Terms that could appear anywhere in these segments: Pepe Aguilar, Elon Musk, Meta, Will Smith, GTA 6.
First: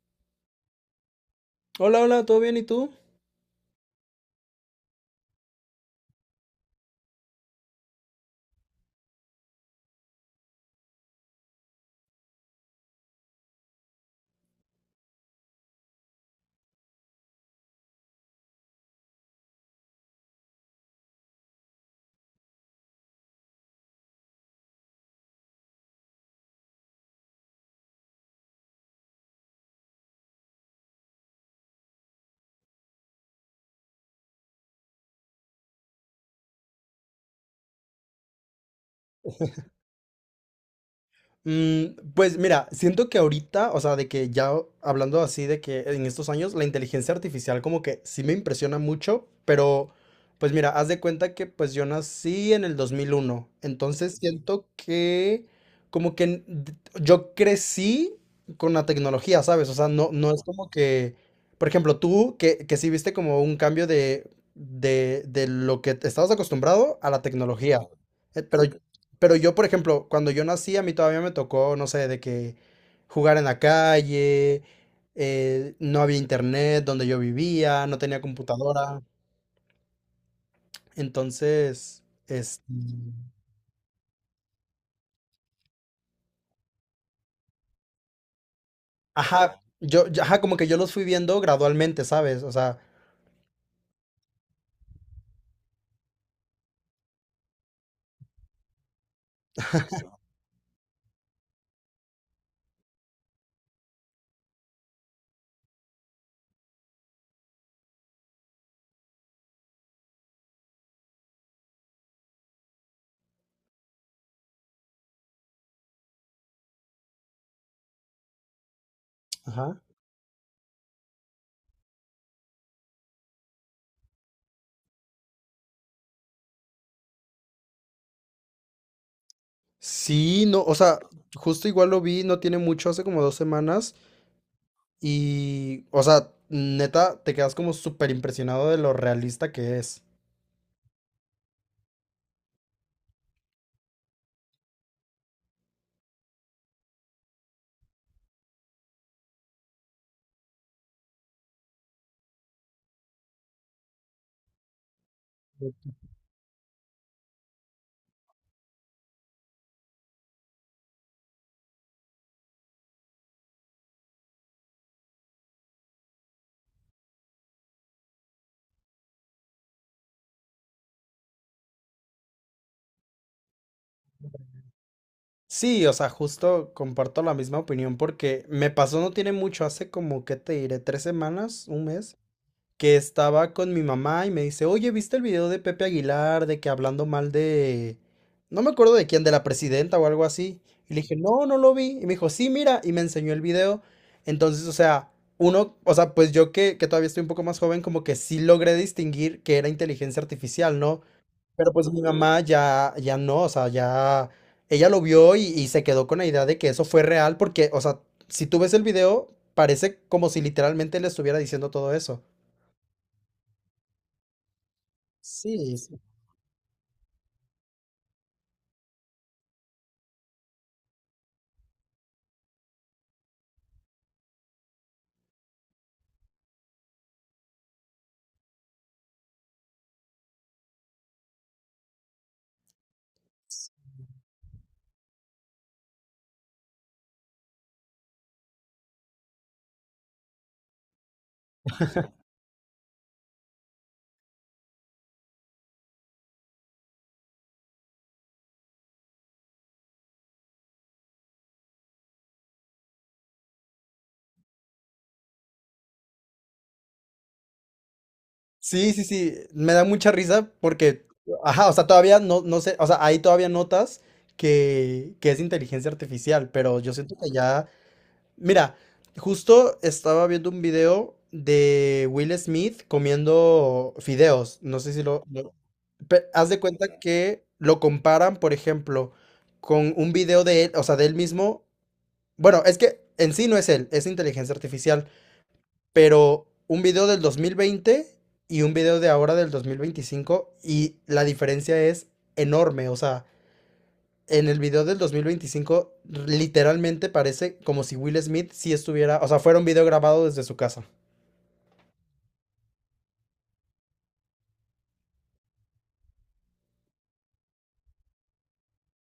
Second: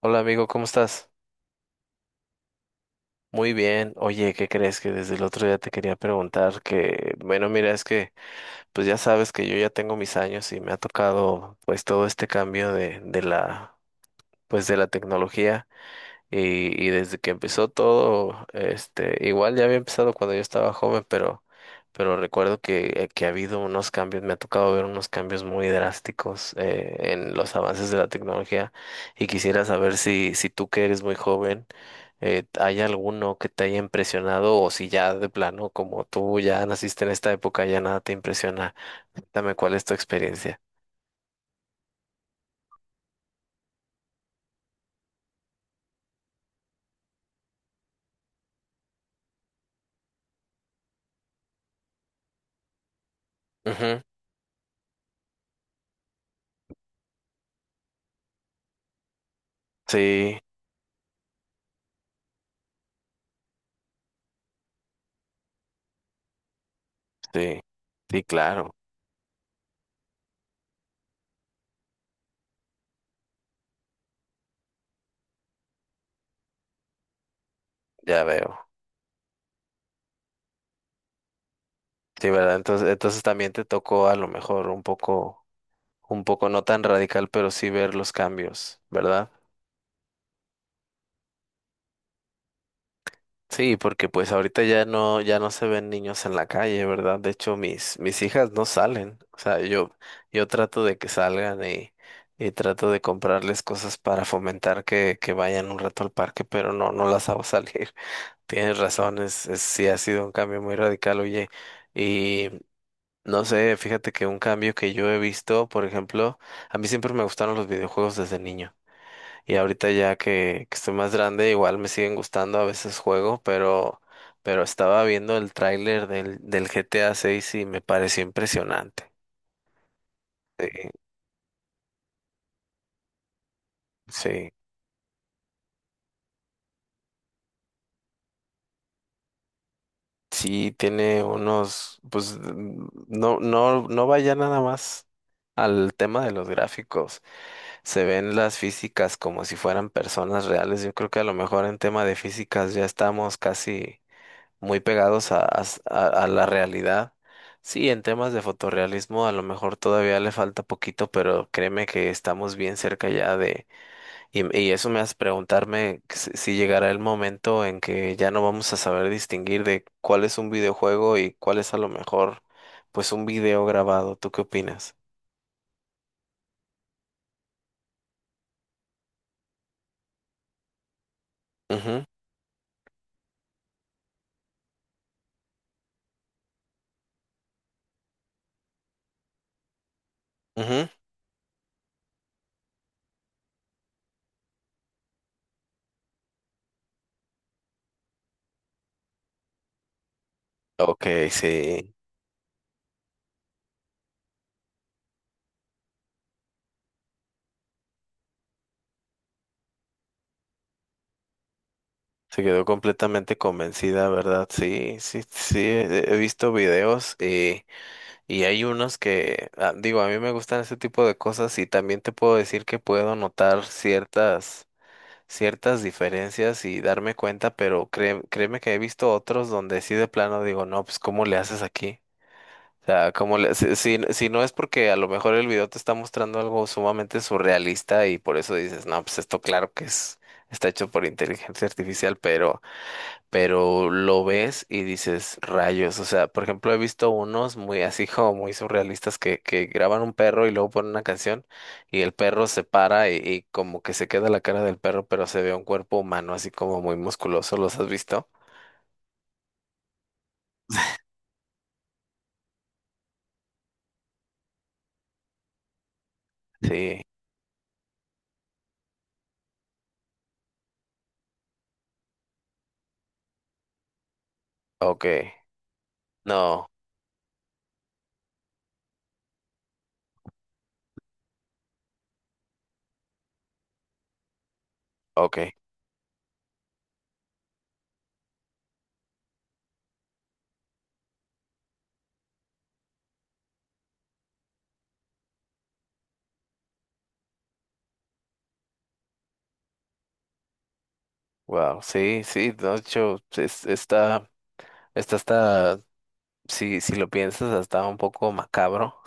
Hola amigo, ¿cómo estás? Hola, hola, ¿todo bien? ¿Y tú? Muy bien. Oye, ¿qué crees que desde el otro día te quería preguntar? Que, bueno, mira, es que pues ya sabes que yo ya tengo mis años y me ha tocado pues todo este cambio de la, pues, de la tecnología. Y, y desde que empezó todo, igual ya había empezado cuando yo estaba joven, pero recuerdo que ha habido unos cambios, me ha tocado ver unos cambios muy drásticos en los avances de la tecnología y quisiera saber si tú que eres muy joven, ¿hay alguno que te haya impresionado o si ya de plano, como tú ya naciste en esta época, ya nada te impresiona? Cuéntame cuál es tu experiencia. Mm, pues mira, siento que ahorita, o sea, de que ya hablando así de que en estos años, la inteligencia artificial como que sí me impresiona mucho, pero pues mira, haz de cuenta que pues yo nací en el 2001, Ujú. entonces siento que como que yo crecí con la tecnología, ¿sabes? O sea, no, no Sí, es como que, por ejemplo, tú que sí viste como un cambio de lo que estabas acostumbrado a la sí, tecnología. sí, Pero, claro, ok. Pero yo, por ejemplo, cuando yo nací, a mí todavía me tocó, no sé, de que jugar en la calle, no había internet donde yo vivía, no tenía ya veo. computadora. Entonces, Sí, ¿verdad? es. Entonces, también te tocó a lo mejor un poco no tan radical, pero sí ver los cambios, ¿verdad? Ajá, ajá, como que yo los fui viendo gradualmente, ¿sabes? O sea, Sí, porque pues ahorita ya no, ya no se ven niños en la calle, ¿verdad? De hecho, mis hijas no salen. O sea, yo trato de que salgan y trato de comprarles cosas para fomentar que vayan un rato al parque, pero no, no las hago salir. Tienes razón, sí ha sido un cambio muy radical, oye. No sé, fíjate que un cambio que yo he visto, por ejemplo, a mí siempre me gustaron los videojuegos desde niño. Y ajá. ahorita ya que estoy más grande, igual me siguen gustando, a veces juego, pero estaba viendo el tráiler del GTA 6 y me pareció impresionante. Sí, no, Sí, o sea, justo igual lo vi, no tiene mucho, hace como 2 semanas, sí, y, o sea, neta, te quedas como súper impresionado de lo realista que es. sí tiene unos, pues no, no, no vaya nada más al tema de los gráficos. Se ven las físicas como si fueran personas reales. Yo creo que a lo mejor en tema de físicas ya estamos casi muy pegados a la realidad. Sí, en temas de fotorrealismo a lo mejor todavía le falta poquito, pero créeme que estamos bien cerca ya de... Y eso me hace preguntarme que si llegará el momento en que ya no vamos a saber distinguir de cuál es un videojuego y cuál es a lo mejor pues un video grabado. ¿Tú qué opinas? Sí, o sea, justo comparto la misma opinión porque me pasó no tiene mucho, hace como, ¿qué te diré? 3 semanas, un Ujú, mes, que estaba con mi mamá y me dice, oye, ¿viste el video de Pepe Aguilar de que hablando mal de... No me acuerdo de quién, de la presidenta o algo así. ujú. Y le dije, no, no lo vi. Y me dijo, sí, mira, y me enseñó el video. Entonces, o sea, uno, o sea, pues yo que todavía estoy un poco más joven, como que sí logré distinguir que era inteligencia artificial, ¿no? Ok, Pero pues sí. mi mamá ya, ya no, o sea, ya ella lo vio y se quedó con la idea de que eso fue real porque, o sea, si tú ves el video, parece como si literalmente le estuviera diciendo todo eso. Se quedó completamente convencida, ¿verdad? Sí, sí, sí, Sí, sí. he visto videos y hay unos que, ah, digo, a mí me gustan ese tipo de cosas y también te puedo decir que puedo notar ciertas, ciertas diferencias y darme cuenta, pero créeme que he visto otros donde sí de plano digo, no, pues ¿cómo le haces aquí? O sea, ¿cómo le, Sí. si no es porque a lo mejor el video te está mostrando algo sumamente surrealista y por eso dices, no, pues esto claro que es, está hecho por inteligencia artificial, pero lo ves y dices, rayos, o sea, por ejemplo, he visto unos muy así como muy surrealistas que graban un perro y luego ponen una canción y el perro se para y como que se queda la cara del perro, pero se ve un cuerpo humano así como muy musculoso, ¿los has visto? Sí, sí, sí, me da mucha risa porque, ajá, o sea, todavía no, no sé, o sea, ahí todavía notas que es inteligencia artificial, pero yo Sí, siento que ya. Mira, justo estaba viendo un video de Will Smith comiendo fideos. No sé si ok, lo pe- haz de no, cuenta que lo comparan, por ejemplo, con un video de él, o sea, de él mismo. Bueno, es que en sí no es él, es inteligencia artificial, ok, pero un video del 2020 y un video de ahora del 2025 y la diferencia es enorme, o sea, en el video del 2025, literalmente parece como si Will Smith sí estuviera, o sea, fuera un video grabado desde su casa. wow, sí, sí, de hecho, está hasta, si lo piensas, hasta un poco macabro.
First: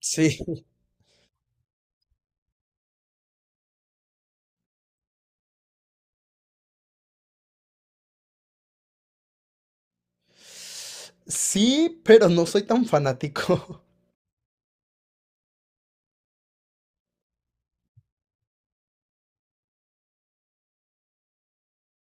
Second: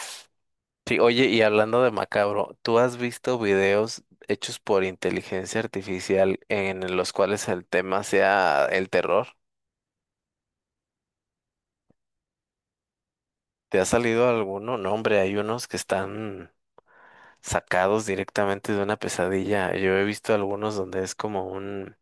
Sí. Sí, oye, y hablando de macabro, ¿tú has visto videos hechos por inteligencia artificial en los cuales el tema sea el terror? Sí, pero no soy tan ¿Te fanático. ha salido alguno? No, hombre, hay unos que están sacados directamente de una pesadilla. Yo he visto algunos donde es como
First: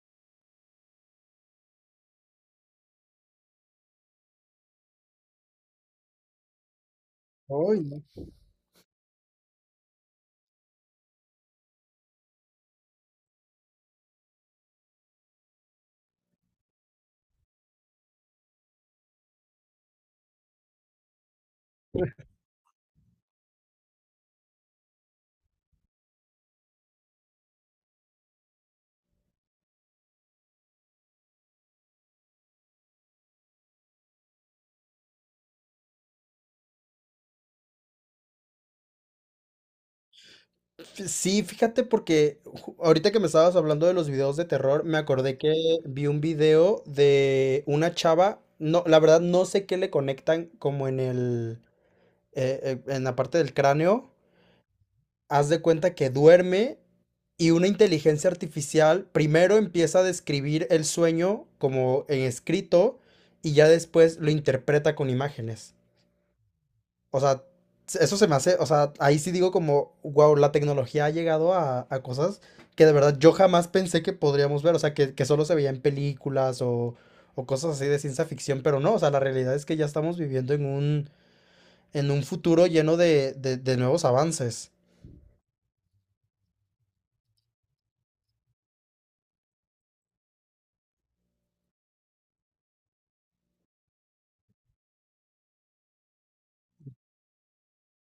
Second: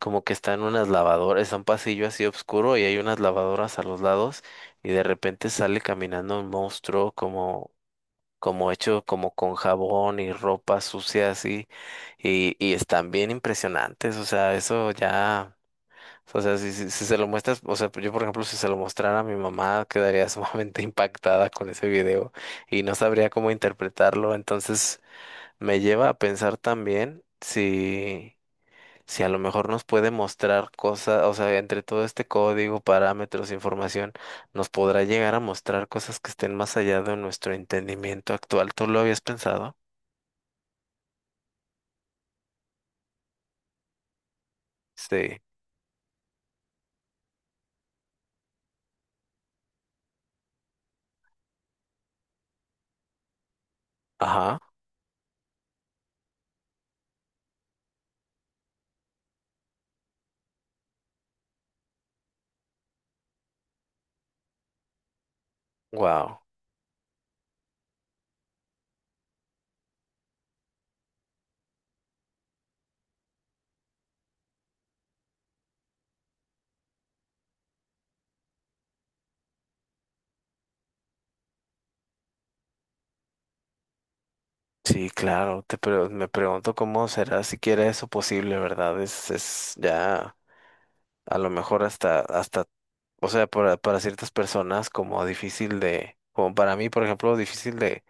como que están unas lavadoras, es un pasillo así oscuro y hay unas lavadoras a los lados y de repente sale caminando un monstruo como Ay, no. como hecho como con jabón y ropa sucia así, y están bien impresionantes, o sea, eso ya, o sea, si se lo muestras, o sea, yo por ejemplo, si se lo mostrara a mi mamá, quedaría sumamente impactada con ese video y no sabría cómo interpretarlo, entonces me lleva a pensar también si a lo mejor nos puede mostrar cosas, o sea, entre todo este código, parámetros, información, nos podrá llegar a mostrar cosas que estén más allá de nuestro entendimiento actual. ¿Tú lo habías pensado? Sí, fíjate porque ahorita que me estabas hablando de los videos de terror, me acordé Sí. que vi un video de una chava, no, la verdad no sé qué le conectan como en el, en la parte del cráneo, Ajá. haz de cuenta que duerme y una inteligencia artificial primero empieza a describir el sueño como en escrito y ya después lo interpreta con imágenes. Wow. O sea, eso se me hace, o sea, ahí sí digo como, wow, la tecnología ha llegado a cosas que de verdad yo jamás pensé que podríamos ver, o sea, que solo se veía en películas o cosas así de ciencia ficción, pero no, o sea, la realidad es que ya estamos viviendo en un futuro lleno de nuevos avances. Sí, claro. Me pregunto cómo será siquiera eso posible, ¿verdad? Es ya a lo mejor hasta, o sea, para ciertas personas como difícil de, como para mí, por ejemplo, difícil de,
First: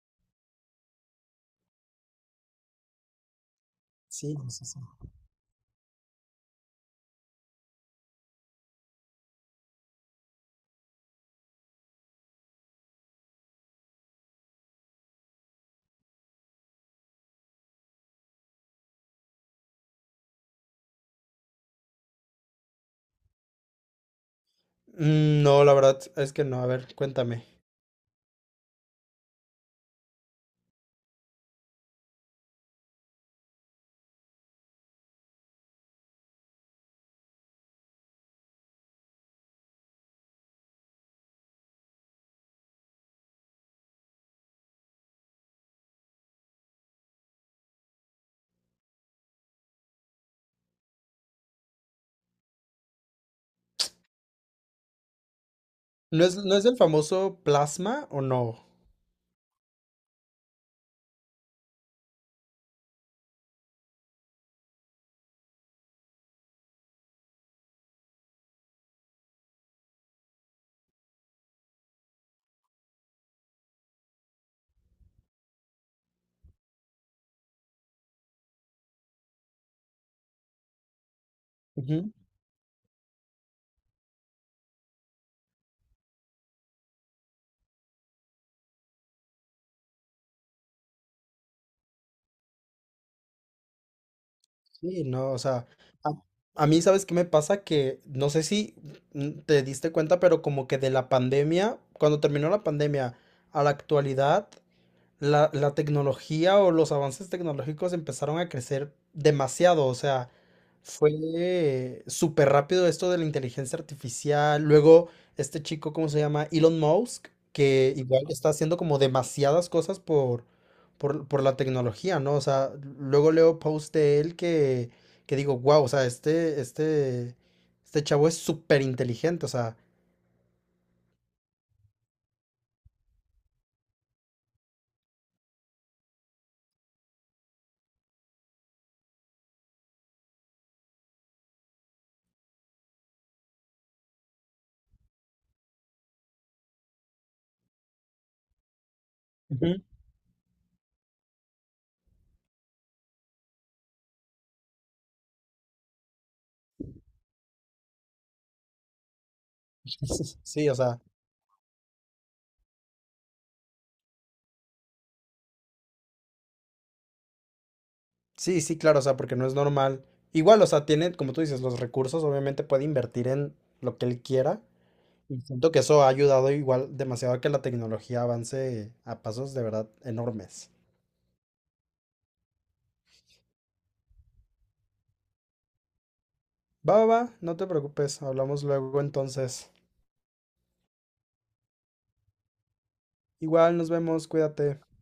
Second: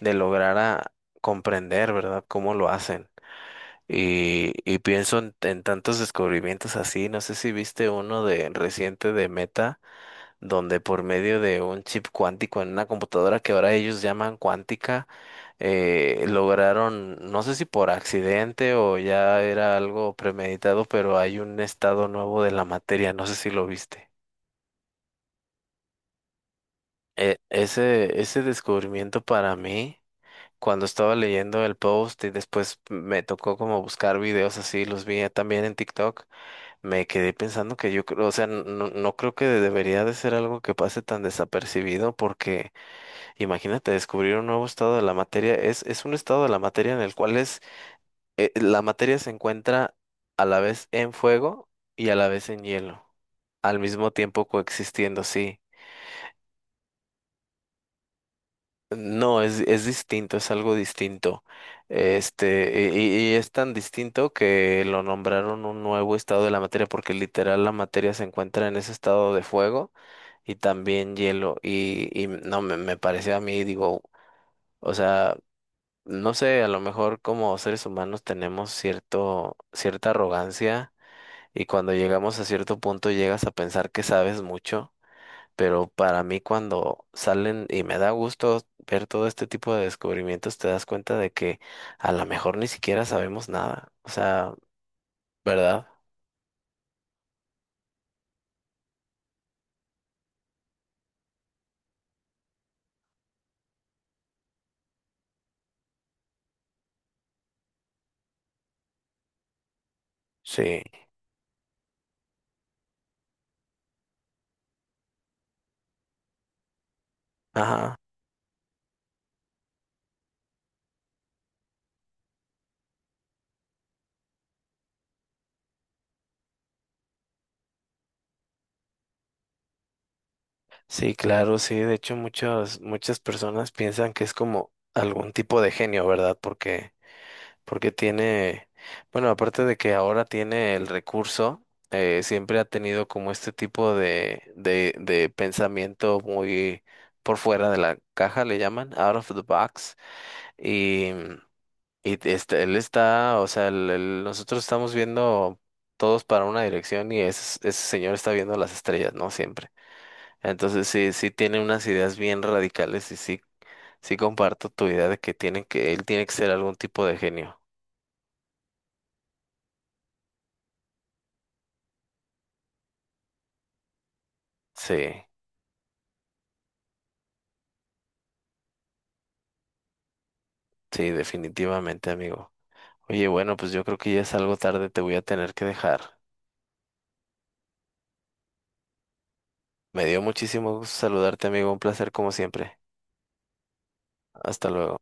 de lograr a comprender, ¿verdad? Cómo lo hacen. Sí, Y, sí, y sí. pienso en tantos descubrimientos así, no sé si viste uno de reciente de Meta, donde por medio de un chip cuántico en una computadora que ahora ellos llaman cuántica, lograron, no sé si por accidente o ya era algo premeditado, pero hay un estado nuevo de la materia, no sé si lo viste. No, la verdad es que no. A ver, E- cuéntame. ese, ese descubrimiento para mí, cuando estaba leyendo el post y después me tocó como buscar videos así, los vi también en TikTok. Me quedé pensando que yo creo, o sea, no, no creo que debería de ser algo que pase tan desapercibido porque imagínate descubrir un nuevo estado de la materia, es un estado de la materia en el cual la materia se encuentra a la vez en fuego y a la vez en hielo, al mismo tiempo coexistiendo, sí. ¿No es del famoso plasma o no? No, es distinto, es algo distinto. Y es tan distinto que lo nombraron un nuevo estado de la materia, porque literal la materia se encuentra en ese estado de fuego y también hielo. Y no, me pareció a mí, digo, o sea, no sé, a lo mejor como seres humanos tenemos cierto, cierta arrogancia y cuando Ujú. llegamos a cierto punto llegas a pensar que sabes mucho. Pero para mí cuando salen y me da gusto ver todo este tipo de descubrimientos, te das cuenta de que a lo mejor ni siquiera sabemos nada. O sea, Sí, no, o sea, ¿verdad? a, a mí, ¿sabes qué me pasa? Que no sé si te diste cuenta, pero como que de la pandemia, cuando terminó la pandemia a la actualidad, la tecnología o los avances tecnológicos empezaron a crecer demasiado, o sea, Sí. fue súper rápido esto de la inteligencia artificial, luego este chico, ¿cómo se llama? Elon Musk, que Ajá. igual está haciendo como demasiadas cosas por, por la tecnología, ¿no? O sea, luego leo post de él que digo, wow, o sea, este chavo es súper inteligente, o sea. Sí, claro, sí. De hecho, muchas, muchas personas piensan que es como algún tipo de genio, ¿verdad? Porque tiene, bueno, aparte de que ahora tiene el recurso, siempre ha tenido como este tipo de pensamiento muy por fuera de la caja, le llaman, out of the Ujú. box, y, y este, él está, o sea, nosotros estamos viendo todos para una dirección y ese señor está viendo las estrellas, ¿no? Siempre. Sí, o Entonces sea. sí, sí tiene unas ideas bien radicales y sí, sí comparto tu idea de que él tiene que ser algún tipo de genio. Sí, sí, claro, o sea, porque no es normal. Igual, o sea, tiene, como tú dices, los recursos, obviamente puede invertir en lo que él quiera. Sí. Y siento que eso ha ayudado igual demasiado a que la tecnología avance a pasos de verdad enormes. Sí, definitivamente, amigo. Oye, bueno, pues yo creo que ya es algo tarde, te voy a tener que dejar. Va, va, va, no te preocupes, hablamos luego entonces. Me dio muchísimo gusto saludarte, amigo. Un placer como siempre. Igual, nos vemos, Hasta cuídate. luego.